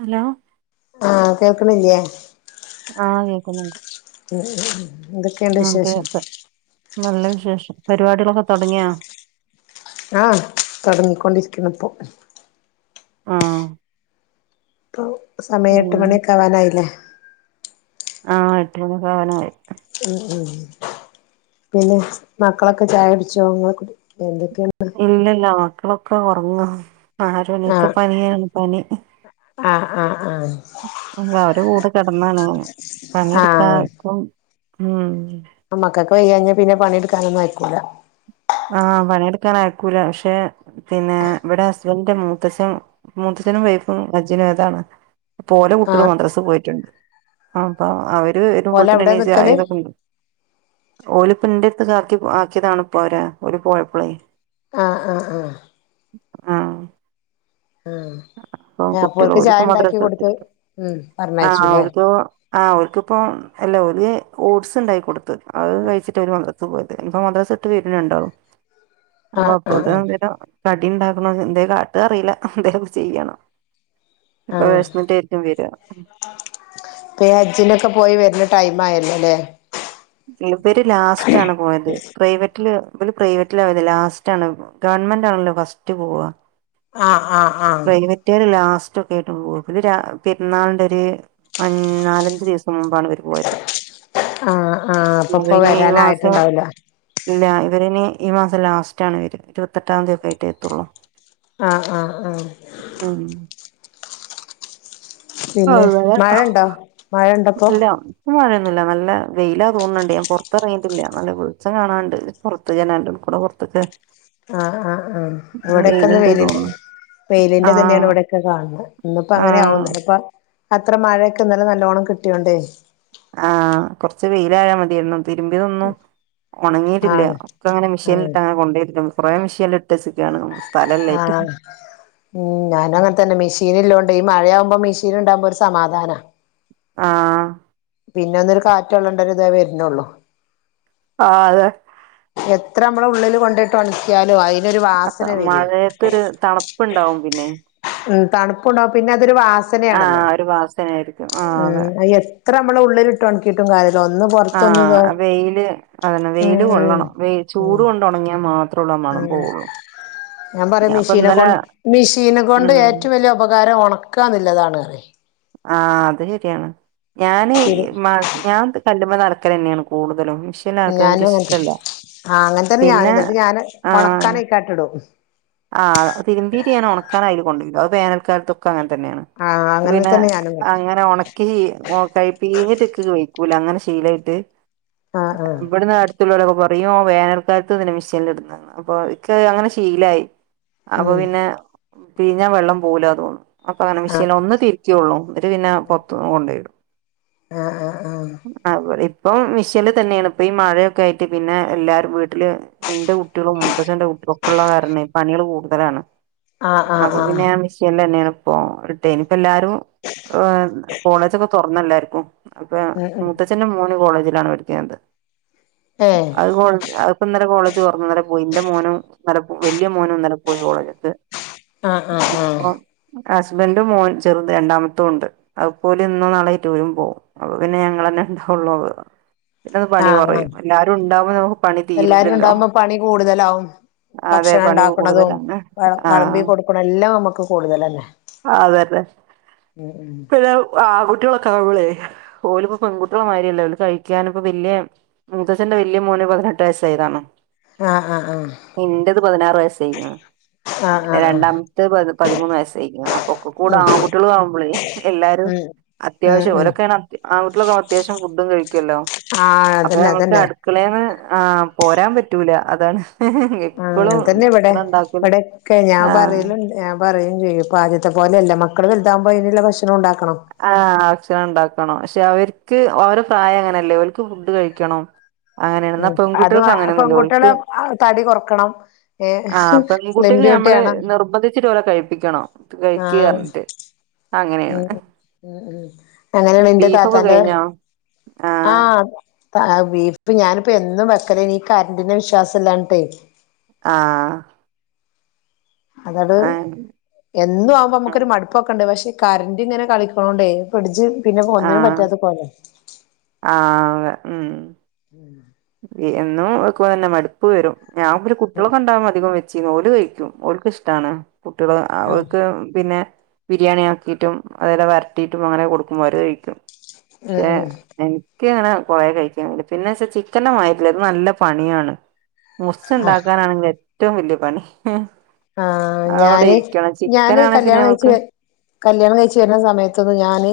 Hello ആഹ് കേക്ക്‌ണില്ലേ ആഹ് കേക്കുന്നുണ്ട് ഹ് ഉം കേക്കാം നല്ല വിശേഷം പരിപാടികളൊക്കെ തൊടങ്യോ ആഹ് തൊടങ്ങിക്കൊണ്ടിരിക്ക്‌ണിപ്പോ ആഹ് സമയെട്ട് പിന്നെ മണിയൊക്കാവാനായിലെ ആഹ് എട്ടുമണിയൊക്കാവാനായി ഉം ഉം പിന്നെ മക്കളൊക്കെ ചായ കുട്ച്ചോ ങ്ങളൊക്കെ എന്തൊക്കെണ്ട് ഇല്ലല്ല മക്കളൊക്കെ ഒറങ്ങ ആരും എണീക്ക ആഹ് പനിയാണ് പനി ആഹ് ആഹ് പുള്ളാരെ കൂടെ കെടന്നാണ് പണിയെട്ക്കാൻ ക്കും ഉം ആഹ് മക്കക്ക്‌ വയ്യാഞ്ഞാ പിന്നെ പണിട്ക്കാനൊന്നും ആയ്ക്കൂല ആഹ് പണീട്ക്കാനായ്ക്കൂല പക്ഷെ പിന്നെ ഇവടെ ഹസ്ബൻഡിന്റെ മൂത്തച്ഛൻ മൂത്തച്ഛനും വൈഫും ഹജ്ജിനോയതാണ് പ്പോ ഓലെ കുട്ടികള് ആഹ് മദ്രസ് പോയിറ്റ്ണ്ട് അപ്പ അവര് ഓല് അവിടെ വരുമ്പോൾത്തിനിനി നിക്കല് ചായിതൊക്കെ ണ്ട് ഓല് പ്പന്റെര്ത്ത്ക്കാക്കി ആക്ക്യതാണ് പ്പവരെ ഓര് പോയപ്പളെ ആഹ് ആഹ് ആഹ് ആഹ് പ്പ ആഹ് അപ്പോൽക്ക് ചായ കുട്ട്യളോട്പ്പോ ഉണ്ടാക്കി മദ്രസ വിട്ട് കൊടുത്ത് വരും ഉം ആ പറഞ്ഞയച്ചുല്ലേ ഓൽക്ക് ആഹ് ഓൽക്കിപ്പോ അല്ല ഓല് ഓട്സ്ണ്ടായി കൊട്ത്ത് അത് കഴിച്ചിട്ടവര് മദ്ര സക്ക് പോയത് ഇപ്പോ മദ്രസ വിട്ട് വരും രണ്ടാളും അപ്പ ആഹ് അപ്പോത്തിനും ആഹ് ആഹ് എന്തേലും കടി ണ്ടാക്കണം എന്തേ കാട്ട്കാ അറീല എന്തേലും ചെയ്യണം ഇപ്പൊ വെശ്ന്നിട്ടേര്ക്കും വര്വാ പ്പോ ഈ ഹജ്ജ് നൊക്കെ പോയി വരുന്ന ടൈം ആയല്ലോ ലെ ഇവര് ലാസ്റ്റാണ് പോയത് പ്രൈവറ്റില് ഇവര് പ്രൈവറ്റിലാ പോയത് ലാസ്റ്റ് ആണ് പോ ഗവൺമെന്റാണല്ലോ ഫസ്റ്റ് പോവാ ആഹ് ആഹ് ആഹ് മറ്റോര് ലാസ്റ്റ് ഒക്കെ ആയിട്ട് പോവ പിന്നെ പെരുന്നാൾന്റെ ഒരു അൻ നാലഞ്ച് ദിവസം മുമ്പാണ് ഇവര് പോയത് ആഹ് ആഹ് അപ്പൊ പ്പൊ അവന് ഈ മാസം വരാനായിട്ടുണ്ടാവൂല ഇല്ല ഇവരിനി ഈ മാസം ലാസ്റ്റാണ് വേരാ ഇരുപത്തട്ടാം ന്തി ഒക്കെ ആയിട്ടെ എത്തൊള്ളൂ ആഹ് ആഹ് ആഹ് മ്മ് പിന്നെ അങ്ങനെ മഴണ്ടോ മഴണ്ടപ്പോ ഇല്ലാ ഇപ്പോ മഴെന്നുല്ല നല്ല വെയിലാ തോന്ണ്ട് ഞാൻ പോറത്ത്റങ്ങി യിട്ടില്ല നല്ല വെളിച്ചം കാണാണ്ട് പോറത്ത് ജനാൽ ന്റെ ഉള്ളുകൂടെ പോറത്ത് ക്ക് ആഹ് ആഹ് ആഹ് ഇവിടെക്കെ ന്ന് വെയില് ണ്ട് തോന്നുന്നു വെയിലിന്റെ തന്നെയാണ് ആഹ് ഇവിടെക്കെ കാണുന്നെ ഇന്ന് പ്പോ അങ്ങനെ ആവൂ ആഹ് ഇപ്പൊ അത്ര മഴയൊക്കെ ഇന്നലെ നല്ലോണം കിട്ടിയോണ്ടേയ് ആഹ് കൊറ്ച്ച് വെയിലായാ മതിയായിരുന്നു തിരുമ്പിയതൊന്നും ഒണങ്ങിയിട്ടില്ല ആഹ് ഒക്കെ അങ്ങനെ ആഹ് മെഷീനിലിട്ട് അങ്ങനെ കൊണ്ടേട്ടിടോള്ളൂ കോറേ മിഷ്യൽ ഇട്ടച്ച് ക്കാണ് ആഹ് മ്മ് ഞാനും അങ്ങനതന്നെ മെഷീൻ ഇല്ലോണ്ട് ഈ മഴയാവുമ്പോ മെഷീൻ ഉണ്ടാക്ബോ ഒരു സമാധാനാ ആഹ് പിന്നെ ഒന്നൊരു കാറ്റ് കോള്ളേണ്ട ഒരു ഇതേ വരുന്നോള്ളൂ ആഹ് അതെ എത്ര മ്മൾ ഉള്ളില് കൊണ്ടയിട്ട് ഒണക്കിയാലും അയി അതാ മഴയത്തോര് തണുപ്പ് ണ്ടാവും പിന്നെ മ്മ് തണുപ്പുണ്ടാവും പിന്നെ അതൊരു വാസനയാണല്ലോ ആഹ് ഒരു വാസനായിരിക്കും ആഹ് മ്മ് അതെ അത്എ ത്ര മ്മൾ ഉള്ളില് ഇ ട്ട് ഒണക്കിട്ടും കാര്യല്ല ഒന്ന് പൊറത്തൊന്ന് തായി ആഹ് വെയില് അതന്നെ വെയില് കൊള്ളണം വെയി ചൂട് കൊണ്ട് ഒണങ്ങിയാ മാത്രള്ളു ആഹ് മണം പോവ ഞാൻ പറയാ മെഷീനെ കൊണ്ട് മെഷീന കൊണ്ട് ഉം ഏറ്റവും വലിയ ഉപകാരം ഒണ ക്കാനുല്ലതാണ് അറിയെ ആഹ് അത് ശരിയാണ് ഞാന് ഇ ശരി മ ഞാൻ കല്ലുമ്മന്ന് അലക്കലെന്നെണ് കൂടുതലും മിഷ് മിഷീനകത്ത് എനിക്ക് ഞാനും അങ്ങനത്തെ ഇഷ്ടല്ല ആഹ് പിന്നെ ആഹ് റ്റാറ്റടും ആഹ് തിരുബീറ്റ് ഞാന് ഒണക്കാന് അയില് കൊണ്ടയിടും അത് വേനൽക്കാലത്തൊക്കെ അങ്ങനെ തന്നെയാണ് ആഹ് ഇക്ക് അങ്ങനെ പിന്നെ തന്നെ ഞാനും കാട്ടും. അങ്ങനെ ഒണ ക്കി കൈ പീഞ്ഞിട്ട് ഇക്ക് വെയ്ക്കൂല അങ്ങനെ ശീലായിട്ട് ആഹ് ആഹ് ഇവിട്ന്ന് അട് ടുത്തുള്ളൊരക്കെ പറയും വേനൽക്കാലത്ത് എന്തിനാ മെഷീൻ ല് ഇടുന്നെന് അപ്പൊ ഇക്ക് അങ്ങനെ ശീലായി അപ്പൊ ഉം പിന്നെ പീഞ്ഞാ വെള്ളം പോവൂല തോന്നും അപ്പൊ അങ്ങനെ മിഷ്യൻ ല് ഒന്ന് തിരിക്കൊള്ളൂ എന്നിട്ട് പിന്നാ പൊറത്ത് കൊണ്ടോയിടും ആഹ് ആഹ് ആഹ് അഹ് ഇവിടെ ഇപ്പം മിഷ്യൽ തന്നെണ് ഇപ്പം ഈ മഴയൊക്കെ ആയിട്ട് പിന്നെ എല്ലാരും വീ ട്ടിൽ ന്റെ കുട്ട്യാളും മൂത്തശന്റെ കുട്ട്യാളും ഒക്കെ ഉള്ള കാരണെ പണികൾ കൂടുതലാണ് ആഹ് ആഹ് ആഹ് അപ്പൊ പിന്നെ ആഹ് ഞാൻ മിഷ്യൻ ല്ലന്നെണ് പ്പോ ഇട്ടെ ഇനിപ്പ എല്ലാ രും ഹേ കോളേജോക്കെ തൊറന്നെല്ലാര്ക്കും അപ്പൊ ഉം ഉം മൂത്തച്ച ന്റെ മോനു കോളേജിലാണ് പഠിക്ക്ണത് ഏഹ് അ അത് ഇപ്പ ഇന്നലെ കോളേജ് തൊറന്നു പോയി ഇന്റെ മോനും വെല്യ മോനും ഇന്നലെ പോയി കോളേജ്ക്ക് ആഹ് ആഹ് ആഹ് ഇനിപ്പോ ഹസ്ബൻറും മോൻ ചെറുത് രണ്ടാമത്തും ഉണ്ട് അത് പോലാ ഇന്നും നളെയിട്ട് വരും പോകും അപ്പൊ പിന്നെ ഞങ്ങളന്നെ ഇണ്ടാവൊള്ളൂ പിന്നെ പണി ആഹ് ആഹ് കുറയും എല്ലാരും ഉണ്ടാവുമ നമുക്ക് പണി എല്ലാരും തീരൂലല്ലോ ഉണ്ടാവുമ്പോ പണി കൂടുതലാവും അതെ ഭക്ഷണം പണി ഉണ്ടാക്കണതും കൂടുതലാണ് വ വിളമ്പി ആഹ് കൊടുക്കണ എല്ലാം നമ്മുക്ക് കൂടുതലന്നെ വേറെന്ന ആൺകുട്ടികൾ ഒക്കെ ആകുമ്പോളെ ഓലിപ്പോ പെൺകുട്ടികളെ മാരിആല്ലല്ലോ കഴിക്കാനിപ്പ വല്യ മുത്തച്ഛന്റെ വലിയ മോന് പതിനെട്ട് വയസ്സയതാണ് ആഹ് ആഹ് ആഹ് പതിനാറ് വയസ്സയിങ്ങ ആഹ് പിന്നെ ആഹ് ആഹ് രണ്ടാമത്തെ പതി പതിമൂന്ന് വയസ്സായിരിക്കും അപ്പൊ ഒക്കെ കൂടെ ഉം ആൺകുട്ടികൾ ആവുമ്പോളേ എല്ലാരും ഉം അത്യാവശ്യം ഉം ഉം ഓരൊക്കെയണ് ആദ്യ വീട്ടിലൊക്കെ അത്യാവശ്യം ഫുഡും കഴിക്കുവാല്ലോ ആഹ് അപ്പൊ അതന്നെ നമുക്ക് അതന്നെ അടു ടുക്കളേന്ന് ആ പോരാൻ പറ്റൂല അതാണ് ആഹ് അങ്ങനെ തന്നെ ഇവിടെ ഭക്ഷണം ഉണ്ടാക്കലും ഇവിടൊക്കെ ഞാൻ ആ പറലുണ്ട് ഞാൻ പറയും ചെയ്യും ഇപ്പാ ആദ്യത്തെ പോലെ അല്ല മക്കൾ വലുതാൻ പോ അതിനുള്ള ഭക്ഷണം ഉണ്ടാക്കണം ആ അക്ഷര ഉണ്ടാക്കണം പക്ഷെ അവര്ക്ക് അവര പ്രായം അങ്ങനല്ലേ ഓല്ക്ക് ഫുഡ് കഴിക്കണം അങ്ങനെയാണ് എന്നാ ആ അതു പെൺകുട്ടികൾക്ക് അ അങ്ങനെയൊന്നുല്ല ഓൽക്ക് പെൺകുട്ടികളെ ആ തടി കൊറക്കണം ഏ സ്ലിം ബ്യൂട്ടി ആണോ ഇച്ചിരുടെ കഴിപ്പിക്കണോ കഴിക്ക ആഹ് പറഞ്ഞിട്ട് ഉം അങ്ങനെയാണ് ഉം ഉം അങ്ങനെ നിന്റെ ബീഫൊക്കെ താത്താന്റെ കഴിഞ്ഞോ ആ ആഹ് ആപ്പ വീർപ്പ് ഞാനിപ്പോ എന്നും വെക്കലേ നീ കരടിനെ വിശ്വാസം ഇല്ലാഞ്ഞിട്ടേ ആഹ് അതോട് എന്നും ആവുമ്പോ ഉം. നമുക്കൊരു മടു പ്പൊക്കെ ഉണ്ട് പക്ഷെ കറട് ഇങ്ങനെ കളിക്കണോണ്ടേ ഫ്രിഡ്ജ് പിന്നെ ആ ഒന്നിനും പറ്റാത്ത പോലെ ആ അതെ ഉം ഉം ഇ എന്നും വെക്ക തന്നെ മടുപ്പ് വരും ഞാൻ ഒരു കുട്ടികളെ കണ്ടാ അധികം വെച്ചീ ഓല് കഴിക്കും ഓല്ക്ക് ഇഷ്ടണ് കുട്ടികള് ആഹ് അവർക്ക് പിന്നെ ബിരിയാണി ആക്കിട്ടും അതെല വരട്ടിട്ടും അങ്ങനെ കൊടുക്കുമ്പോര് കഴിക്കും ഉം പക്ഷെ ഉം എനിക്ക് ഇങ്ങനെ കുഴ കഴിക്കാൻവേണ്ടി പിന്നെച്ചാ ചിക്കന്റെ മാരില്ല ഇത് നല്ല പണിയാണ് മുസ് ആഹ് ഉണ്ടാക്കാനാണെങ്കിൽ ഏറ്റവും വല്യ പണി ഉം ആ ഞാന് ഞാന് പിന്നെ കല്യാണം കഴിച്ച് നമുക്ക് കല്യാണം കഴിച്ചു വരുന്ന സമയത്തന്ന് ഞാന്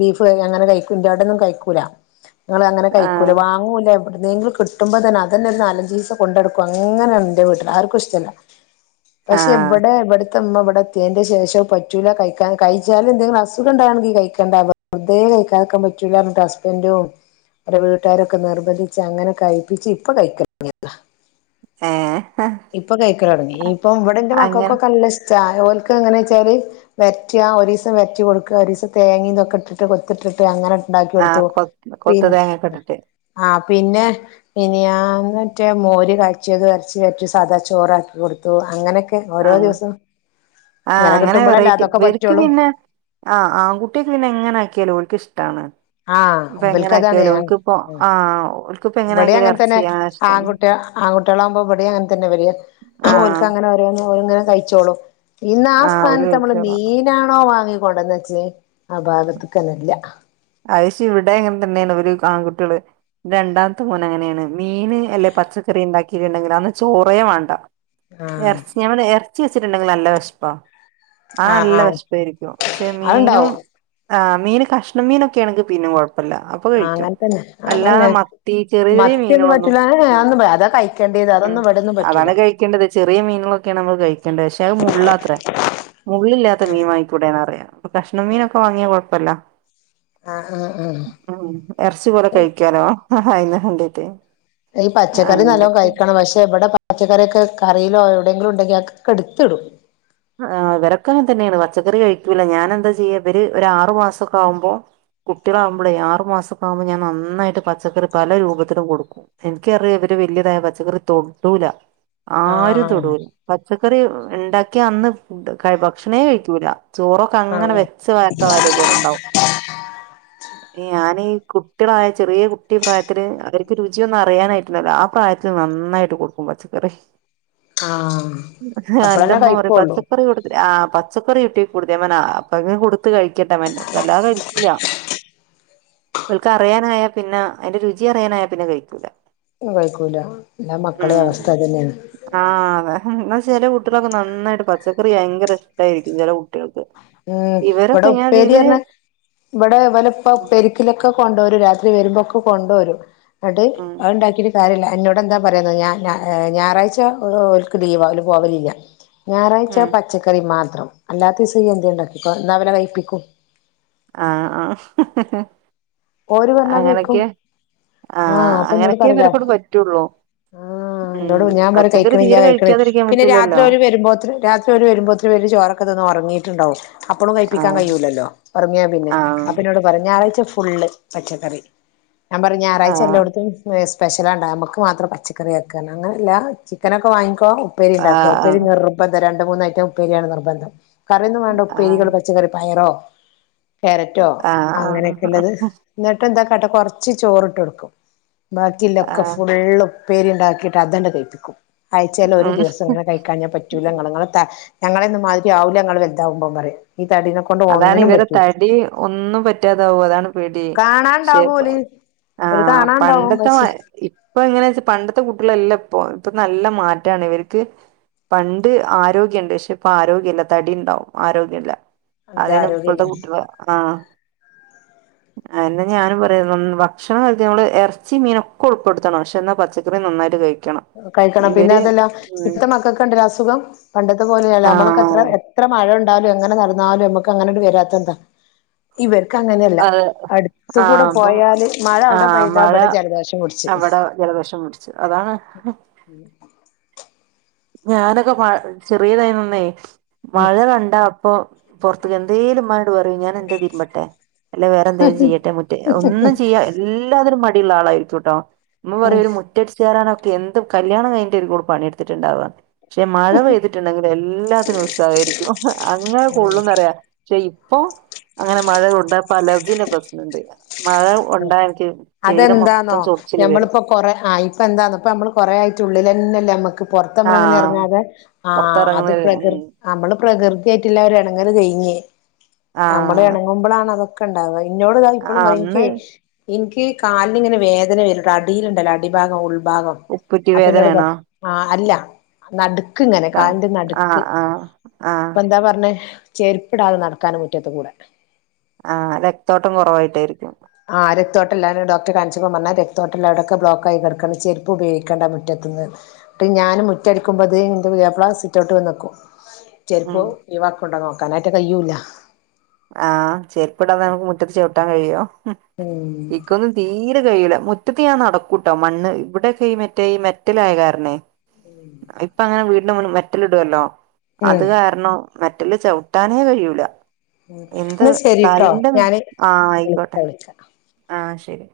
ബീഫ് അങ്ങനെ കഴിക്കൂ ഇവടൊന്നും കഴിക്കൂല നിങ്ങ അങ്ങനെ കഴിക്കൂല ആഹ് വാങ്ങൂല ഉണ്ടെനെനെ കിടുമ്പോതന്നെ അതന്നെ ‌ ഒരു നാലഞ്ച് ദിവസ കൊടുടക്കും അങ്ങനണ് എൻറെ വീട്ടിൽ ആർക്കും ഇഷ്ടല്ല പക്ഷെ ആഹ് ഇവിടെ എവിടെ അമ്മ ഇവിടെ എത്തിയന്റെ ശേഷം പറ്റൂല കഴിക്കാൻ കഴിച്ചാലും എന്തെങ്കിലും അസുഖണ്ടണെങ്കിൽ കഴിക്കേണ്ടന്ന് വെറുതെ കൈക്കാനോക്കെ പറ്റൂല്ല പറഞ്ഞിട്ട് ഹസ്പെന്റും എന്റെ വീട്ടുകാരൊക്കെ നിർബന്ധിച്ച് അങ്ങനെ കഴ്പ്പിച്ച് ഇപ്പൊ കഴിക്കാം ഏഹ് ഇപ്പൊ കഴിക്കല് തുടങ്ങി ഇനി ഇപ്പൊ ഇവിടെന്റെ അങ്ങനെ മക്കക്കൊക്കെ നല്ല ഇഷ്ട അവഓൽക്ക് എങ്ങനെ വെച്ചാല് വരറ്റിക ഒരിസം വരചറ്റി കൊടുക്ക ഒരു ദിവസം തേങ്ങയുംഇതൊക്കെ ഇട്ടിട്ട് കൊത്തിട്ടിട്ട് അങ്ങനെ ഉണ്ടാക്കി ആഹ് കൊടുത്തു കൊ കൊത്ത പിന്നെ തേങ്ങൊക്കെ ഇട്ടിട്ട് ആ പിന്നെ മിനിയാനാതെ മോര് കച്ചിയാത് വരച്ച് സാധാ ചോറാക്കി കൊടു ത്തു അങ്ങനെഒക്കെ ഓരോ ആഹ് ദിവസം ആഹ് അങ്ങനെ കിട്ടുമ്പോഴല്ലേ അതൊക്കെ പറ്റുള്ളൂ ആ ആൺകുട്ടിക്ക് പിന്നെ എങ്ങനെ ആക്കിയാലോ ഒല്ക്ക് ഇഷ്ടാണ് ആഹ് ഇപ്പ എങ്ങനെ ഇവൽക്കതാണ് ആക്കിയാലും ഒലിക്കിപ്പോ ആ ഓല്ക്കിപ്പ എങ്ങനെ ആക്കിയാലും എറച്ചി ചെയ്യാന ഇഷ്ടന്ന് ട്ടാ ആൺകുട്ടിളാവുമ്പം ഇവടിം അങ്ങത്തന്നെ ഇവര് ഓല്ക്ക് ആഹ് അങ്ങനെ ഓരോന്ന് ഓരോന്ന് കഴിച്ചോളും ഇന്നാ ആ ആഹ് ഓല് സ്ഥാനത്ത് അമ്മള് കഴിച്ചോളും അത് മീനാണോ വാങ്ങി കൊണ്ടേന്നച്ചേ ആ ഭാഗത്ത്ക്കന്നെ ഇല്ലാ അയ്ശ് ഇവടെ അങ്ങത്തന്നേണ് ഇവര് ആൺകുട്ടിയള് രണ്ടാമത്തെ മോൻ അങ്ങനേണ് മീൻ അല്ലെ പച്ചക്കറി ഇണ്ടാക്കിട്ട് ഇണ്ടെങ്കില് അന്ന് ചോറേ വാണ്ട ആഹ് എറച്ചി ഞാൻ പർഞ്ഞെ എറച്ചി വെച്ചിട്ട്ണ്ടെങ്കി നല്ല വെശ്പ്പാ ആഹ് നല്ല വെശ്പ്പായിരിക്കും പക്ഷേ മീനും അത്ണ്ടാവും ആഹ് മീന് കഷ് ണ മീനൊക്കേണെങ്കി പിന്നെ കൊഴപ്പല്ല അ പ്പ ആ കഴിക്കും. അങ്ങനെ തന്നെ അല്ലാതെ അതന്നെ മത്തി ചെറിയ ചെറിയ മത്തിയൊന്നും മീനുകളൊന്നും പറ്റൂല ഏ ഉം അതൊന്നും അതാ കഴിക്കേണ്ടിയത് അ ഉം അതാണ് കഴിക്കേണ്ടത് ചെറിയ മീനുകളൊക്കേണ് നമ്മള് കഴിക്കേണ്ടത് പക്ഷേ അഹ് മുള്ളാത്രെ മുള്ളില്ലാത്ത മീൻ വാങ്ങിക്കൂടേന്നാറിയാ അപ്പൊ കഷ്ണം മീനൊക്കെ വാങ്ങിയാ കൊഴപ്പല്ല ആഹ് ആഹ് ആഹ് ഉം എറച്ചി പോല കഴിക്കാലോ ആഹ് അയിന് വേണ്ടിട്ടെ ഈ പച്ചക്കറി നല്ലോം കഴി ക്കണം പക്ഷേ ഇവടെ പച്ചക്കറിയൊക്കെ കറീലോ എവിടേങ്കിലും ഉണ്ടെങ്കില് അതൊക്കെ ഇട്ത്തിടും ആഹ് ഇവരെക്കെ അങ്ങത്തന്നേണ് പച്ചക്കറി കഴിക്കൂല്ല ഞാനെന്താ ചെയ്യാ ഇവര് ഒരു ആറു മാസൊക്കെ ആവുമ്പോ കുട്ടിയളാവുമ്പളെ ആറ് മാസക്കാവുമ്പോ ഞാൻ നന്നായിട്ട് പച്ചക്കറി പല രൂപത്തിലും കൊടുക്കും എന്ക്കറിയാ ഇവര് വെല്ല്യതായാ പച്ചക്കറി തൊടൂല ആരും ആഹ് തൊടൂല പച്ചക്കറി ഉം ഇണ്ടാക്കിയന്ന് ഫുഡ് കഴി ഭക്ഷണേ കഴിക്ക്യൂലാ ചോറൊക്കെ അങ്ങനെ ആഹ് വെച്ച് [unintelligible] പോലെ ഇണ്ടാവും ഈ ഞാനീ കു ട്ടിളായ ചെറിയ കുട്ടി പ്രായത്തില് അവർക്ക് രു ചിയൊന്നും അറിയാനായിട്ട്ണ്ടാവുല്ലാ ആ പ്രായത്തില് നന്നായിട്ട് കൊടുക്കും പച്ചക്കറി ആഹ് അപ്പളന്നെ കഴിക്കോള്ളു ക്കറി കൊടുത്തിട്ട് ആഹ് പച്ചക്കറി ഇട്ടി കൊടുത്തേമ്മനാ അപ്പൊ അങ്ങനെ കൊടുത്ത് കഴിക്കട്ടെ [unintelligible] വല്ലാതെ കഴിക്കൂലാ ഓല്ക്ക് അറിയാനായാ പിന്നെ അയിന്റെ രുചി അറിയാനായാ പിന്നെ കഴിക്കൂല ന്നും കഴിക്കൂല എല്ലാ മക്കളെ ഉം അവസ്ഥ അതന്നേണ് ആഹ് അതെ എന്നാ ചെലെ കുട്ടിയളെക്കെ നന്നായി ട്ട് പച്ചക്കറി ഭയങ്കര ഇഷ്ടായിരിക്കും ചെലെ കുട്ടികൾക്ക് ഉം ഇവടെ ഇവരൊക്കെ ഞാൻ ഉപ്പേരി ഇവര് എന്നാ ഇവടെ ഇവലെ ഉപ്പ ഉപ്പേരി ക്ക്ലൊക്കെ കൊണ്ടോരും രാത്രി വെരുമ്പോക്കെ കൊണ്ടോരും അട് ഉം അഹ് ഇണ്ടാക്കീട്ട് സാരല്ല എന്നോടെന്താ പറയാന്നോ ഞാൻ ഞാ ഏഹ് ഞായറാഴ്ച [unintelligible] ഓല്ക്ക് ലീവാ ഓല് പോവല്ലില്ല ഞായറാഴ് ഉം പച്ചക്കറി മാത്രം അല്ലാത്തീസം ഇഞ്ഞെന്തേ ഇണ്ടാക്കിക്കോ എന്നാ ഇവലെ കഴിപ്പിക്കും ആഹ് ആഹ് ഓര് പറഞ്ഞാ കേക്കും അങ്ങനെക്കെ ആഹ് അപ്പൊ എന്നോട് അങ്ങനെക്കെ പറയല ഇവരെക്കൊണ്ട് പറ്റോള്ളു ആഹ് എന്നോട് ഞാൻ പറിം കഴിക്ക്ണില്ല കഴിക്ക്ണ് കഴിക്കാതിരിക്കാൻ പിന്നെ രാത്രി പറ്റൂലല്ലോ ഓല് വരുമ്പോത്തിന് രാത്രി ഓര് വെരുമ്പോത്തിന് ഇവര് ചോറൊക്കെ തിന്ന് ഒറങ്ങീട്ട്ണ്ടാവും അപ്പളും കഴിപ്പിക്കാൻ ആഹ് കഴിയൂല്ലല്ലോ ഒറങ്ങിയാ പിന്നെ ആഹ് അപ്പം ഇന്നോട് പറിം ഞായറാഴ്ച ഫുള്ള് പച്ചക്കറി ഞാൻ പറിം ഞായറാഴ്ച ആഹ് എല്ലോട്ത്തും വെ സ്പെഷ്യലാണ്ടാവ അമ്മക്ക് മാത്രം പച്ചക്കറിയാക്കാന്നാ അങ്ങനല്ലാ ചിക്കനൊക്കെ വാങ്ങിക്കോ ഉപ്പേരി ഇണ്ടാക്കാ ഉപ്പേരി ആഹ് നിർബന്ധാ രണ്ട് മൂന്നയിറ്റം ഉപ്പേരിയാണ് നിർബന്ധം കറിയൊന്നും വാണ്ട ഉപ്പേരികൾ ആഹ് പച്ചക്കറി പയറോ ക്യാരറ്റോ ആഹ് അങ്ങനെക്കെ ആഹ് ഇള്ളത് ഇന്നിട്ട് എന്താ കാട്ടാ കൊറച്ച് ചോറ്ട്ടൊട്ക്കും ബാക്കില്ലൊക്കെ ആഹ് ഫുള്ളും ഉപ്പേരി ഇണ്ടാക്കീട്ട് അതന്നെ കഴിപ്പിക്കും ആഴ്ചേല് ഒരു ദിവസം ഉം ഇങ്ങനെ കഴിക്കാഞ്ഞ പറ്റൂല ഇങ്ങള് ഇങ്ങളെ ത ഞങ്ങളെയൊന്നും മാതിരി ആവുല്ലാ ഇങ്ങള് വലുതാവുമ്പോ പറിം ഈ തടിനെ കൊ അതാണ് ഇവരെ തടി ഒന്നും പറ്റാതാവും അതാണ് പേടി കാണാണ്ടാവും ഓല് ഷേപ്പാവും ഓല് ആഹ് കാണാണ്ടാവും പണ്ടത്തെ പക്ഷെ മാരി ഇ ഇപ്പൊ എങ്ങന വെച്ച പണ്ടത്തെ കുട്ടികളല്ല ഇപ്പൊ ഇപ്പൊ നല്ല മാറ്റാണ് ഇവർക്ക്. പണ്ട് ആരോഗ്യം ഉണ്ട് പക്ഷെ ഇപ്പ ആരോഗ്യ ഇല്ല തടി ഉണ്ടാവും ആരോഗ്യം ഇല്ല. നല്ല അതെയാണ് ഇപ്പോഴത്തെ ആരോഗ്യല്ലേ കുട്ടികള് ആഹ് [unintelligible] അതന്നെ ഞാനും പറയാ ഭക്ഷണം കഴിക്ക നമ്മള് ഇറച്ചി മീനൊക്കെ ഉൾപ്പെടുത്തണം പക്ഷെ എന്നാ പച്ചക്കറി നന്നായിട്ട് കഴി കഴിക്കണം പിന്നെ അതല്ല ഇപ്പത്തെ മക്കക്കിണ്ടല്ലോ അസുഖം പണ്ടത്തെ പോലെയല്ല നമ്മളൊക്കെ എത്ര ആഹ് ത്ര മഴ ഇണ്ടാവലും എങ്ങനെ നടന്നാലും നമുക്ക് അങ്ങനെ വരാത്തെന്താ ഇവർക്ക് അങ്ങനെയല്ല. അതെ അടുത്ത് കൂടെ ആഹ് അപ്പം പോയാല് മഴ അവിട ആഹ് പെയ്താ മഴ ഇവിട ജലദോഷം പിടിച്ച്. അവിടെ ജലദോഷം പിടിച്ച് അതാണ്. ഞാനൊക്കെ പ ചെറിയതായിരുന്നുന്നേ ഉം മഴ കണ്ട അപ്പ പ്പോ പുറത്ത്ക്ക് എന്തേലും ഇമ്മനോട് പറയും ഞാൻ എന്റെ തിരുമ്പട്ടെ? അല്ലെ വേറെ എന്തെലും ചെയ്യട്ടെ മുറ്റേ ഒന്നും ചെയ്യ എല്ലാത്തിനും മടിയുള്ള ആളായിരിക്കുട്ടോ. മ്മ ഉം പറയും ഒരു മുറ്റടിച്ചാരാനൊക്കെ എന്ത് കല്യാണം കഴിഞ്ഞിട്ട് ഒരു കൂടെ പണി എടുത്തിട്ടുണ്ടാവാ പക്ഷെ മഴ പെയ്തിട്ടുണ്ടെങ്കിൽ എല്ലാത്തിനും ഉത്സാഹയിരിക്കും അങ്ങനെ കൊള്ളൂന്നറിയ. ക്ഷെ ഇപ്പൊ അങ്ങനെ മഴ കൊണ്ട ഇപ്പ അലർജീന്റെ പ്രശ്നിണ്ട് മഴ കൊണ്ടായനിക്ക് ശരീരം അതെന്താന്നോ മൊത്തം ചൊറിച്ചില് വരും. ഞമ്മളിപ്പോ കൊറെ ആഹ് ഇപ്പൊ എന്താന്ന ഇപ്പ നമ്മള് കൊറേ ആയിട്ട് ഉള്ളിലന്നെല്ലേ നമുക്ക് പൊറത്തമ്മളങ്ങനെ ആഹ് ഇറങ്ങാതെ ആഹ് അത് പുറത്തിറങ്ങുന്ന പ്രകൃതി നമ്മള് പ്രകൃതി ആയിട്ടില്ലാരു ഇണങ്ങല് കയിഞ്ഞ് നമ്മള് ആഹ് ഇണങ്ങുമ്പോളാണ് അതൊക്കെ ക്കിണ്ടാവ എന്നോട് ഞാൻ ഇപ്പളും ആഹ് പറയും അന്ന് ഇൻക്ക് കാലിൽ ഇങ്ങനെ വേദന വരുട്ട അടീലുണ്ടല്ലോ അടി ഭാഗം ഉൾ ഭാഗം. ഉപ്പുറ്റി അപ്പ ഇന്നോട് വേദനയാണോ ആഹ് അല്ല. നടുക്ക് ഇങ്ങനെ കാലിന്റെ നടുക്ക് ആഹ് ആഹ് ആഹ് ഇപ്പൊ എന്താ പറഞ്ഞേ? ചെരിപ്പിടാതെ നടക്കാനും മുറ്റത്ത് കൂടെ. ആഹ് രക്തോട്ടം കുറവായിട്ടായിരിക്കും. ആഹ് രക്തോട്ടില്ലാണ്ട് ഡോക്റെ കാണിച്ചപ്പോ പറഞ്ഞ് അത് രക്തോട്ടില്ല അവിടെയക്കെ ബ്ലോക്കായി കെടക്കാണ് ചെരുപ്പ് ഉപയോഗിക്കണ്ട മുറ്റത്തുന്നറഞ്. ട്ട് ഞാൻ മുറ്റ അടിക്കുമ്പോത് ഇൻ്റെ പുയ്യാപ്ല സിറ്റോട്ട് വന്നിക്കും ഉം ചെരുപ്പ് ഒയ്‌വാക്കുണ്ടോ നോക്കാൻ അയ്നതായിറ്റ് കയ്യൂല്ല. ആഹ് ചേരുപ്പിടാതെ നമുക്ക് മുറ്റത്ത് ചവിട്ടാൻ കഴിയോ ഇക്കൊന്ന് തീരെ കൈയ്യുല മുറ്റത്ത് ഞാൻ നടക്കൂട്ടോ മണ്ണ് ഇവിടെയൊക്കെ ഈ മറ്റേ ഈ മെറ്റലായകാരണെ ഇപ്പ അങ്ങനെ വീട്ടിന്റെ മുന്ന് മെറ്റലിടുല്ലോ അത് ഉം കാരണം മെറ്റല് ചവിട്ടാനേ കഴിയൂല. എന്ത് എന്നാ ശരിട്ടോ തല്ണ്ട് ഞാന് ആഹ് വിളിക്ക ആയിക്കോട്ടെ വിളിക്ക ആഹ് ശരി.